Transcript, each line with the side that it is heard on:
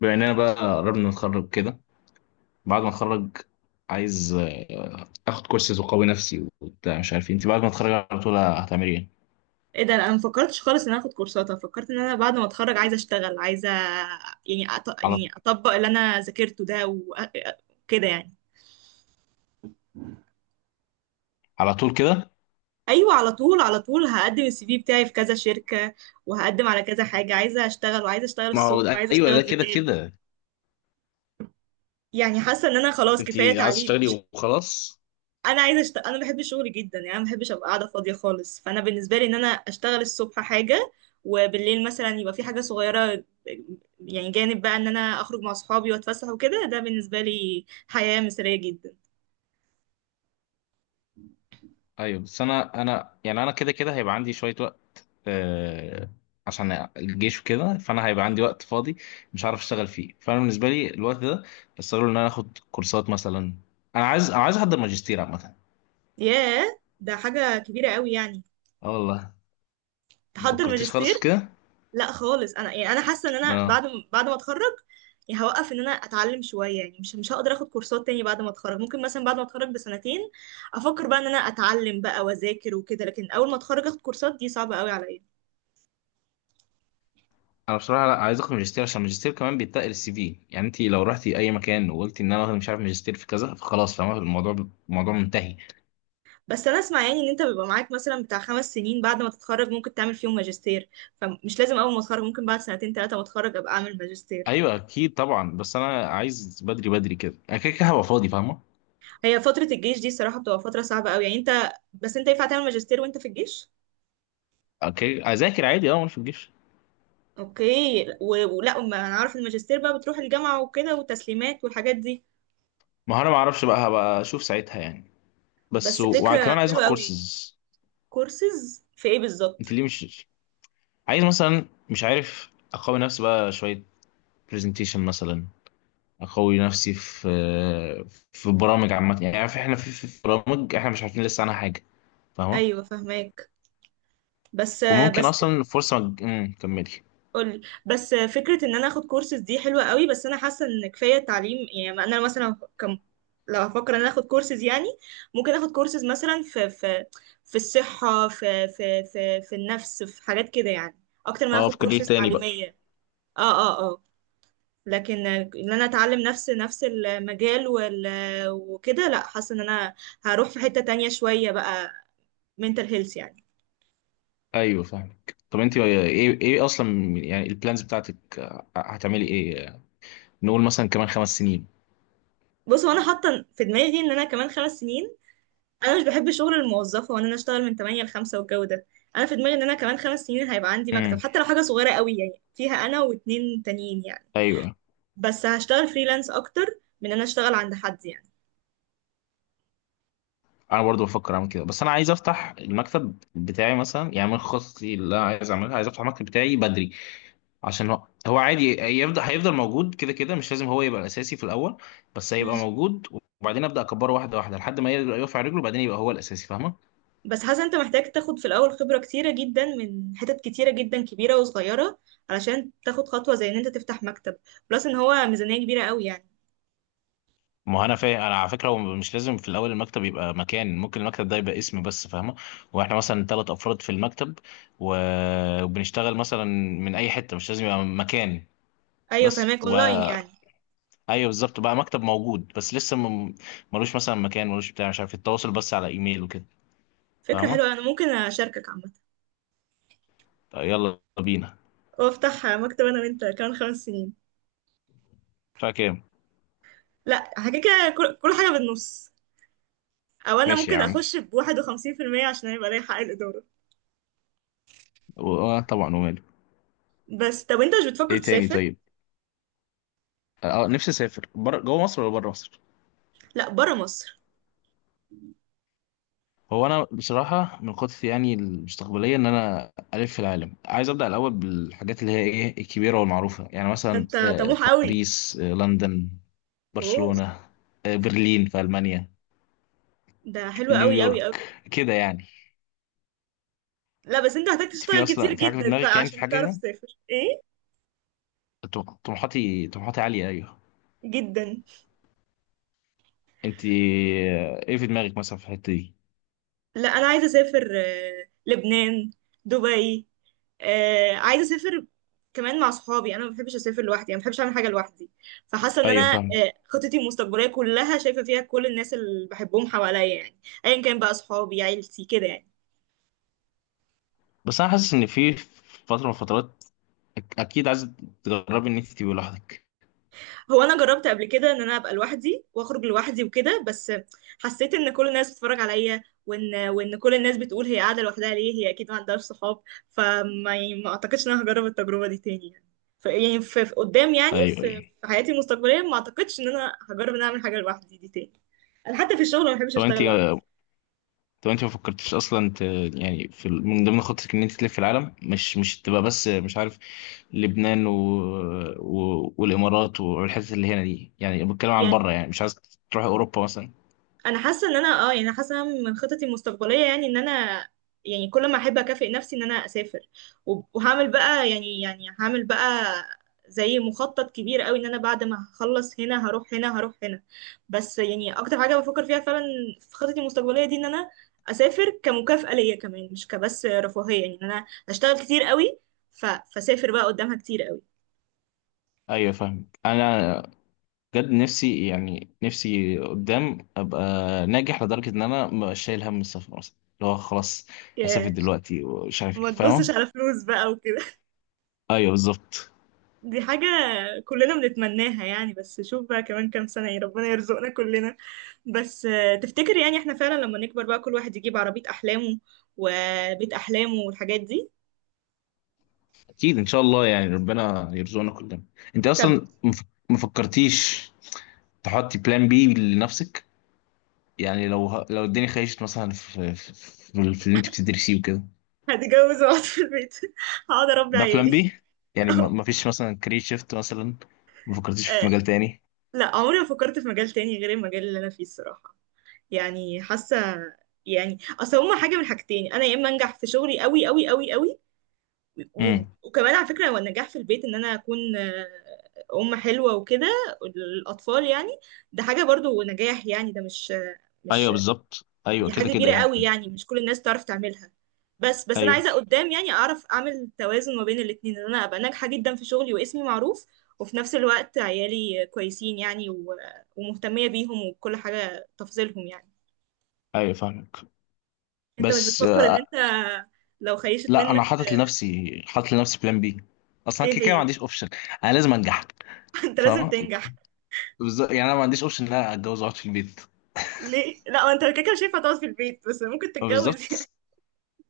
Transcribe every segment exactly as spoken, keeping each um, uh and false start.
left: بما اننا بقى قربنا نتخرج كده. بعد ما اتخرج عايز آه، اخد كورسز وقوي نفسي وبتاع مش عارف إيه. انت بعد ما اتخرج على طول هتعملي ايه؟
right: ايه ده؟ انا ما فكرتش خالص ان انا اخد كورسات. انا فكرت ان انا بعد ما اتخرج عايزه اشتغل، عايزه يعني أط...
left: على
right: يعني اطبق اللي انا ذاكرته ده وكده يعني.
left: على طول كده.
right: ايوه على طول، على طول هقدم السي في بتاعي في كذا شركه، وهقدم على كذا حاجه. عايزه اشتغل وعايزه اشتغل
left: ما هو
right: الصبح
left: ده-
right: وعايزه
left: ايوه،
right: اشتغل
left: ده كده
right: بالليل.
left: كده.
right: يعني حاسه ان انا خلاص
left: انت
right: كفايه
left: عايز
right: تعليم،
left: تشتغلي
right: مش...
left: وخلاص؟
right: انا عايزه أشت... انا بحب شغلي جدا يعني. انا ما بحبش ابقى قاعده فاضيه خالص. فانا بالنسبه لي ان انا اشتغل الصبح حاجه، وبالليل مثلا يبقى في حاجه صغيره. يعني جانب بقى ان انا اخرج مع صحابي واتفسح وكده، ده بالنسبه لي حياه مثاليه جدا.
left: ايوه بس انا انا يعني انا كده كده هيبقى عندي شويه وقت. آه. عشان الجيش وكده فانا هيبقى عندي وقت فاضي مش عارف اشتغل فيه. فانا بالنسبه لي الوقت ده بستغله ان انا اخد كورسات مثلا. انا عايز انا عايز احضر ماجستير عامه.
right: ياه، ده حاجه كبيره قوي يعني.
left: اه والله. ما
right: تحضر
left: فكرتيش خالص
right: ماجستير؟
left: في كده.
right: لا خالص. انا يعني انا حاسه ان انا
left: اه.
right: بعد ما- بعد ما اتخرج يعني هوقف ان انا اتعلم شويه يعني. مش مش هقدر اخد كورسات تاني بعد ما اتخرج. ممكن مثلا بعد ما اتخرج بسنتين افكر بقى ان انا اتعلم بقى واذاكر وكده، لكن اول ما اتخرج اخد كورسات دي صعبه قوي عليا.
left: انا بصراحه لا، عايز اخد ماجستير عشان الماجستير كمان بيتقل السي في. يعني انت لو رحتي اي مكان وقلتي ان انا واخد مش عارف ماجستير في كذا، فخلاص فاهمه الموضوع. الموضوع منتهي.
right: بس انا اسمع يعني ان انت بيبقى معاك مثلا بتاع خمس سنين بعد ما تتخرج ممكن تعمل فيهم ماجستير، فمش لازم اول ما اتخرج، ممكن بعد سنتين ثلاثه ما اتخرج ابقى اعمل ماجستير.
left: ايوه اكيد طبعا. بس انا عايز بدري بدري كده، انا كده كده هبقى فاضي فاهمه.
right: هي فتره الجيش دي الصراحه بتبقى فتره صعبه قوي يعني. انت بس انت ينفع تعمل ماجستير وانت في الجيش؟
left: اوكي اذاكر عادي، اه، وانا في الجيش.
right: اوكي. و- ولا، ما انا عارف الماجستير بقى بتروح الجامعة وكده وتسليمات والحاجات دي.
left: ما هو انا ما اعرفش بقى، هبقى اشوف ساعتها يعني. بس
right: بس
left: و- وكمان
right: فكرة
left: عايز اخد
right: حلوة قوي.
left: كورسز.
right: كورسز في ايه بالظبط؟
left: انت ليه مش عايز؟ مثلا مش عارف، اقوي نفسي بقى شويه، برزنتيشن مثلا، اقوي نفسي في في برامج عامه. يعني عارف احنا في في برامج احنا مش عارفين لسه عنها حاجه فاهمه.
right: ايوه فهماك، بس
left: وممكن
right: بس
left: اصلا فرصه مج... امم كملي.
right: قولي. بس فكرة ان انا اخد كورسز دي حلوة قوي، بس انا حاسة ان كفاية تعليم. يعني ما انا مثلا كم... لو هفكر ان انا اخد كورسز يعني، ممكن اخد كورسز مثلا في في في الصحة، في في في في النفس، في حاجات كده يعني، اكتر ما
left: اه،
right: اخد
left: في كارير
right: كورسز
left: تاني بقى.
right: تعليمية. اه، اه، آه. لكن ان انا اتعلم نفس نفس المجال وال... وكده، لا. حاسه ان انا هروح في حته تانية شويه بقى، mental health يعني.
left: ايوه فاهمك. طب انت ايه ايه إيه اصلا يعني البلانز بتاعتك، آه، هتعملي ايه؟ نقول مثلا كمان خمس سنين.
right: بص، هو انا حاطه في دماغي ان انا كمان خمس سنين، انا مش بحب شغل الموظفه وان انا اشتغل من ثمانية ل خمسة والجو ده. انا في دماغي ان انا كمان خمس سنين هيبقى عندي مكتب،
left: امم.
right: حتى لو حاجه صغيره قوي يعني، فيها انا واتنين تانيين يعني.
left: ايوه.
right: بس هشتغل فريلانس اكتر من ان انا اشتغل عند حد يعني.
left: انا برضو بفكر اعمل كده، بس انا عايز افتح المكتب بتاعي مثلا. يعني من خططي اللي انا عايز اعملها، عايز افتح المكتب بتاعي بدري، عشان هو هو عادي يفضل هيفضل موجود كده كده، مش لازم هو يبقى الاساسي في الاول، بس هيبقى موجود. وبعدين ابدا اكبره واحده واحده لحد ما يبقى يقف على رجله، وبعدين يبقى هو الاساسي فاهمه.
right: بس حاسه انت محتاج تاخد في الاول خبره كتيره جدا من حتت كتيره جدا، كبيره وصغيره، علشان تاخد خطوه زي ان انت تفتح مكتب. بلس ان هو ميزانيه كبيره قوي يعني.
left: ما هو انا فاهم. انا على فكره هو مش لازم في الاول المكتب يبقى مكان، ممكن المكتب ده يبقى اسم بس فاهمه. واحنا مثلا ثلاث افراد في المكتب و- وبنشتغل مثلا من اي حته، مش لازم يبقى مكان.
right: ايوه
left: بس
right: فهماك، اونلاين
left: وبقى
right: يعني.
left: ايوه بالظبط، بقى مكتب موجود بس لسه م- ملوش مثلا مكان، ملوش بتاع مش عارف التواصل بس على ايميل وكده
right: فكره
left: فاهمه.
right: حلوه، انا ممكن اشاركك عامه،
left: يلا بينا.
right: وافتح مكتب انا وانت كمان خمس سنين.
left: فاكر؟
right: لا حاجه كده، كل كل حاجه بالنص، او انا
left: ماشي يا
right: ممكن
left: عم.
right: اخش بواحد وخمسين في المية عشان يبقى ليا حق الاداره.
left: و- اه طبعا وماله.
right: بس طب انت مش بتفكر
left: ايه تاني
right: تسافر؟
left: طيب. اه، نفسي اسافر بره. جوه مصر ولا بره مصر؟
right: لا، برا مصر.
left: هو انا بصراحه من خططي يعني المستقبليه ان انا الف في العالم، عايز ابدا الاول بالحاجات اللي هي ايه الكبيره والمعروفه، يعني
right: ده
left: مثلا
right: انت
left: آه
right: طموح قوي.
left: باريس، آه لندن،
right: اوه.
left: برشلونه، آه برلين في المانيا،
right: ده حلو قوي قوي قوي.
left: نيويورك كده يعني.
right: لا بس انت هتحتاج
left: انت في
right: تشتغل كتير
left: اصلا في حاجه في
right: جدا بقى
left: دماغك؟ يعني في
right: عشان
left: حاجه
right: تعرف
left: كده؟
right: تسافر، ايه،
left: طم- طموحاتي طموحاتي عاليه ايوه.
right: جدا.
left: انت آه، ايه في دماغك مثلا في الحته دي؟
right: لا انا عايزه اسافر آه، لبنان، دبي. آه، عايزه اسافر كمان مع صحابي. انا ما بحبش اسافر لوحدي، انا ما بحبش اعمل حاجه لوحدي. فحاسه ان
left: ايوه
right: انا،
left: فاهم.
right: آه، خطتي المستقبليه كلها شايفه فيها كل الناس اللي بحبهم حواليا يعني. ايا كان بقى، صحابي، عيلتي كده يعني.
left: بس انا حاسس ان في فتره من الفترات أك- اكيد عايز تجربي ان انت تبقي لوحدك.
right: هو انا جربت قبل كده ان انا ابقى لوحدي واخرج لوحدي وكده، بس حسيت ان كل الناس بتتفرج عليا، وان وان كل الناس بتقول هي قاعده لوحدها ليه، هي اكيد ما عندهاش صحاب. فما يعني ما اعتقدش ان انا هجرب التجربه دي تاني يعني. ف يعني في في قدام يعني
left: ايوه
right: في
left: ايوه.
right: في حياتي المستقبليه ما اعتقدش ان انا هجرب ان أنا اعمل حاجه لوحدي دي تاني. انا حتى في الشغل ما بحبش
left: طب انت
right: اشتغل لوحدي.
left: طب انت ما فكرتش اصلا ت... يعني في ال- من ضمن خطتك ان انت تلف العالم، مش مش تبقى بس مش عارف لبنان و... و... والامارات والحتت اللي هنا دي. يعني بتكلم عن بره، يعني مش عايز تروح اوروبا مثلا؟
right: انا حاسه ان انا اه يعني، أنا حاسه إن من خططي المستقبليه يعني ان انا، يعني كل ما احب اكافئ نفسي ان انا اسافر، وب- وهعمل بقى يعني يعني هعمل بقى زي مخطط كبير قوي ان انا بعد ما هخلص هنا هروح هنا، هروح هنا. بس يعني اكتر حاجه بفكر فيها فعلا في خططي المستقبليه دي، ان انا اسافر كمكافاه ليا كمان، مش كبس رفاهيه يعني، إن انا اشتغل كتير قوي ف... فسافر بقى قدامها كتير قوي.
left: ايوه فاهم انا. بجد نفسي، يعني نفسي قدام ابقى ناجح لدرجه ان انا مبقاش شايل هم السفر مثلا، اللي هو خلاص هسافر
right: ياه،
left: دلوقتي ومش عارف إيه.
right: ما
left: فاهمه؟
right: تبصش على فلوس بقى.
left: ايوه بالظبط.
right: دي حاجة كلنا بنتمناها يعني، بس شوف بقى كمان كام سنة، ايه، ربنا يرزقنا كلنا. بس آه، تفتكر يعني احنا فعلا لما نكبر بقى كل واحد يجيب عربية أحلامه وبيت أحلامه والحاجات دي؟
left: اكيد ان شاء الله، يعني ربنا يرزقنا كلنا. انت
right: طب
left: اصلا مف- ما فكرتيش تحطي بلان بي لنفسك؟ يعني لو ه- لو الدنيا خيشت مثلا في في, في, في اللي انت بتدرسيه وكده،
right: هتجوز واقعد في البيت هقعد أربي
left: ده بلان
right: عيالي.
left: بي يعني؟ ما ما فيش مثلا كارير شيفت مثلا؟ ما فكرتيش في
right: آه،
left: مجال تاني؟
right: لا، عمري ما فكرت في مجال تاني غير المجال اللي أنا فيه الصراحة. يعني حاسة، يعني اصل هما حاجة من حاجتين: انا يا اما انجح في شغلي قوي قوي قوي قوي، و-
left: امم.
right: وكمان على فكرة، هو النجاح في البيت ان انا اكون آه، ام حلوة وكده، الاطفال يعني، ده حاجة برضو نجاح يعني، ده مش آه،
left: ايوه
right: مش...
left: بالظبط. ايوه
right: دي
left: كده
right: حاجة
left: كده
right: كبيرة قوي
left: يعني.
right: يعني، مش كل الناس تعرف تعملها. بس بس انا
left: ايوه
right: عايزة قدام يعني اعرف اعمل توازن ما بين الاتنين، ان انا ابقى ناجحة جدا في شغلي واسمي معروف، وفي نفس الوقت عيالي كويسين يعني، و- ومهتمية بيهم وكل حاجة تفضلهم يعني.
left: ايوه فاهمك.
right: انت مش
left: بس
right: بتفكر ان
left: آه،
right: انت، لو خيشت
left: لا، انا
right: منك؟
left: حاطط لنفسي، حاطط لنفسي بلان بي اصلا،
right: ايه
left: كده كده ما
right: هي؟
left: عنديش اوبشن. انا لازم انجح
right: انت لازم
left: فاهم.
right: تنجح.
left: بالظبط، يعني انا ما عنديش اوبشن ان انا اتجوز واقعد في البيت.
right: ليه لا، هو انت كده كده مش هينفع تقعد في البيت، بس ممكن تتجوز يعني.
left: بالظبط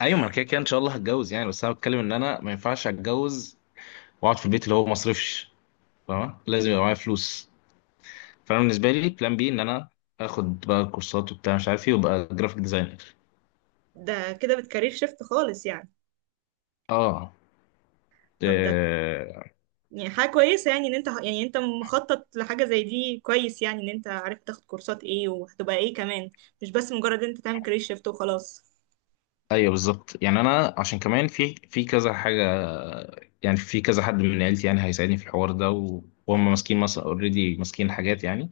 left: ايوه. ما انا كده كده ان شاء الله هتجوز يعني، بس انا بتكلم ان انا ما ينفعش اتجوز واقعد في البيت اللي هو ما اصرفش فاهم، لازم يبقى معايا فلوس. فانا بالنسبه لي بلان بي ان انا اخد بقى كورسات وبتاع مش عارف ايه، وابقى جرافيك ديزاينر.
right: ده كده بتكارير شيفت خالص يعني.
left: اه.
right: طب ده
left: إيه،
right: يعني حاجة كويسة يعني، ان انت يعني، انت مخطط لحاجة زي دي كويس يعني، ان انت عارف تاخد كورسات ايه وهتبقى ايه كمان، مش بس مجرد ان انت تعمل كارير شيفت وخلاص.
left: ايوه بالظبط. يعني انا عشان كمان في في كذا حاجه، يعني في كذا حد من عيلتي يعني هيساعدني في الحوار ده، و- وهم ماسكين مثلا اوريدي ماسكين حاجات يعني،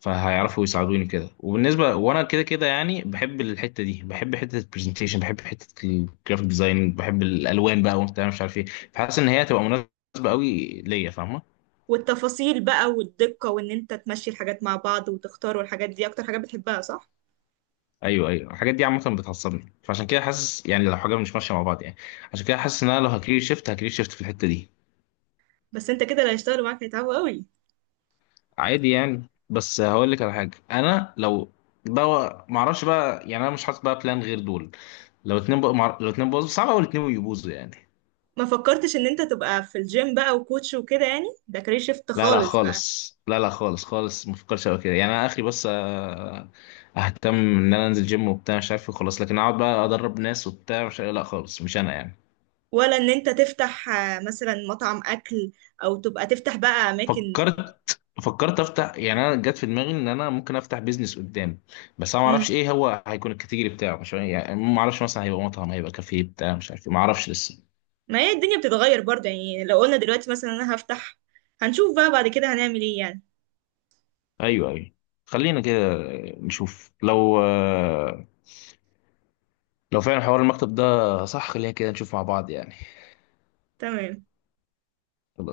left: فهيعرفوا يساعدوني كده. وبالنسبه وانا كده كده يعني بحب الحته دي، بحب حته البرزنتيشن، بحب حته الجرافيك ديزاين، بحب الالوان بقى وبتاع مش عارف ايه، فحاسس ان هي هتبقى مناسبه قوي ليا فاهمه.
right: والتفاصيل بقى والدقة وان انت تمشي الحاجات مع بعض وتختار والحاجات دي اكتر حاجة بتحبها، صح؟
left: ايوه ايوه. الحاجات دي عامه بتعصبني، فعشان كده حاسس يعني لو حاجه مش ماشيه مع بعض يعني، عشان كده حاسس ان انا لو هكريت شيفت هكريت شيفت في الحته دي.
right: بس انت كده اللي هيشتغلوا معاك هيتعبوا قوي.
left: عادي يعني. بس هقول لك على حاجه، انا لو ده ما اعرفش بقى يعني، انا مش حاطط بقى بلان غير دول. لو اتنين بقى مع... لو اتنين باظوا، صعب قوي الاتنين يبوظوا يعني.
right: ما فكرتش ان انت تبقى في الجيم بقى وكوتش وكده يعني ده كارير شيفت
left: لا لا
right: خالص بقى؟
left: خالص، لا لا خالص خالص، ما بفكرش قوي كده يعني. انا اخري بس آه، اهتم ان انا انزل جيم وبتاع مش عارف إيه خلاص، لكن اقعد بقى ادرب ناس وبتاع مش، لا خالص مش انا يعني.
right: ولا ان انت تفتح آه، مثلا مطعم اكل، او تبقى تفتح بقى اماكن؟
left: فكرت فكرت افتح، يعني انا جت في دماغي ان انا ممكن افتح بيزنس قدام. بس انا ما اعرفش
right: مم.
left: ايه هو هيكون الكاتيجوري بتاعه، مش عارف- يعني ما اعرفش مثلا هيبقى مطعم، هيبقى كافيه بتاع مش عارف إيه، ما اعرفش لسه.
right: ما هي الدنيا بتتغير برضه يعني، لو قلنا دلوقتي مثلا انا هفتح، هنشوف بقى بعد كده هنعمل ايه يعني.
left: ايوه ايوه. خلينا كده نشوف لو آه، لو فعلا حوار المكتب ده صح، خلينا كده نشوف مع بعض يعني.
right: تمام.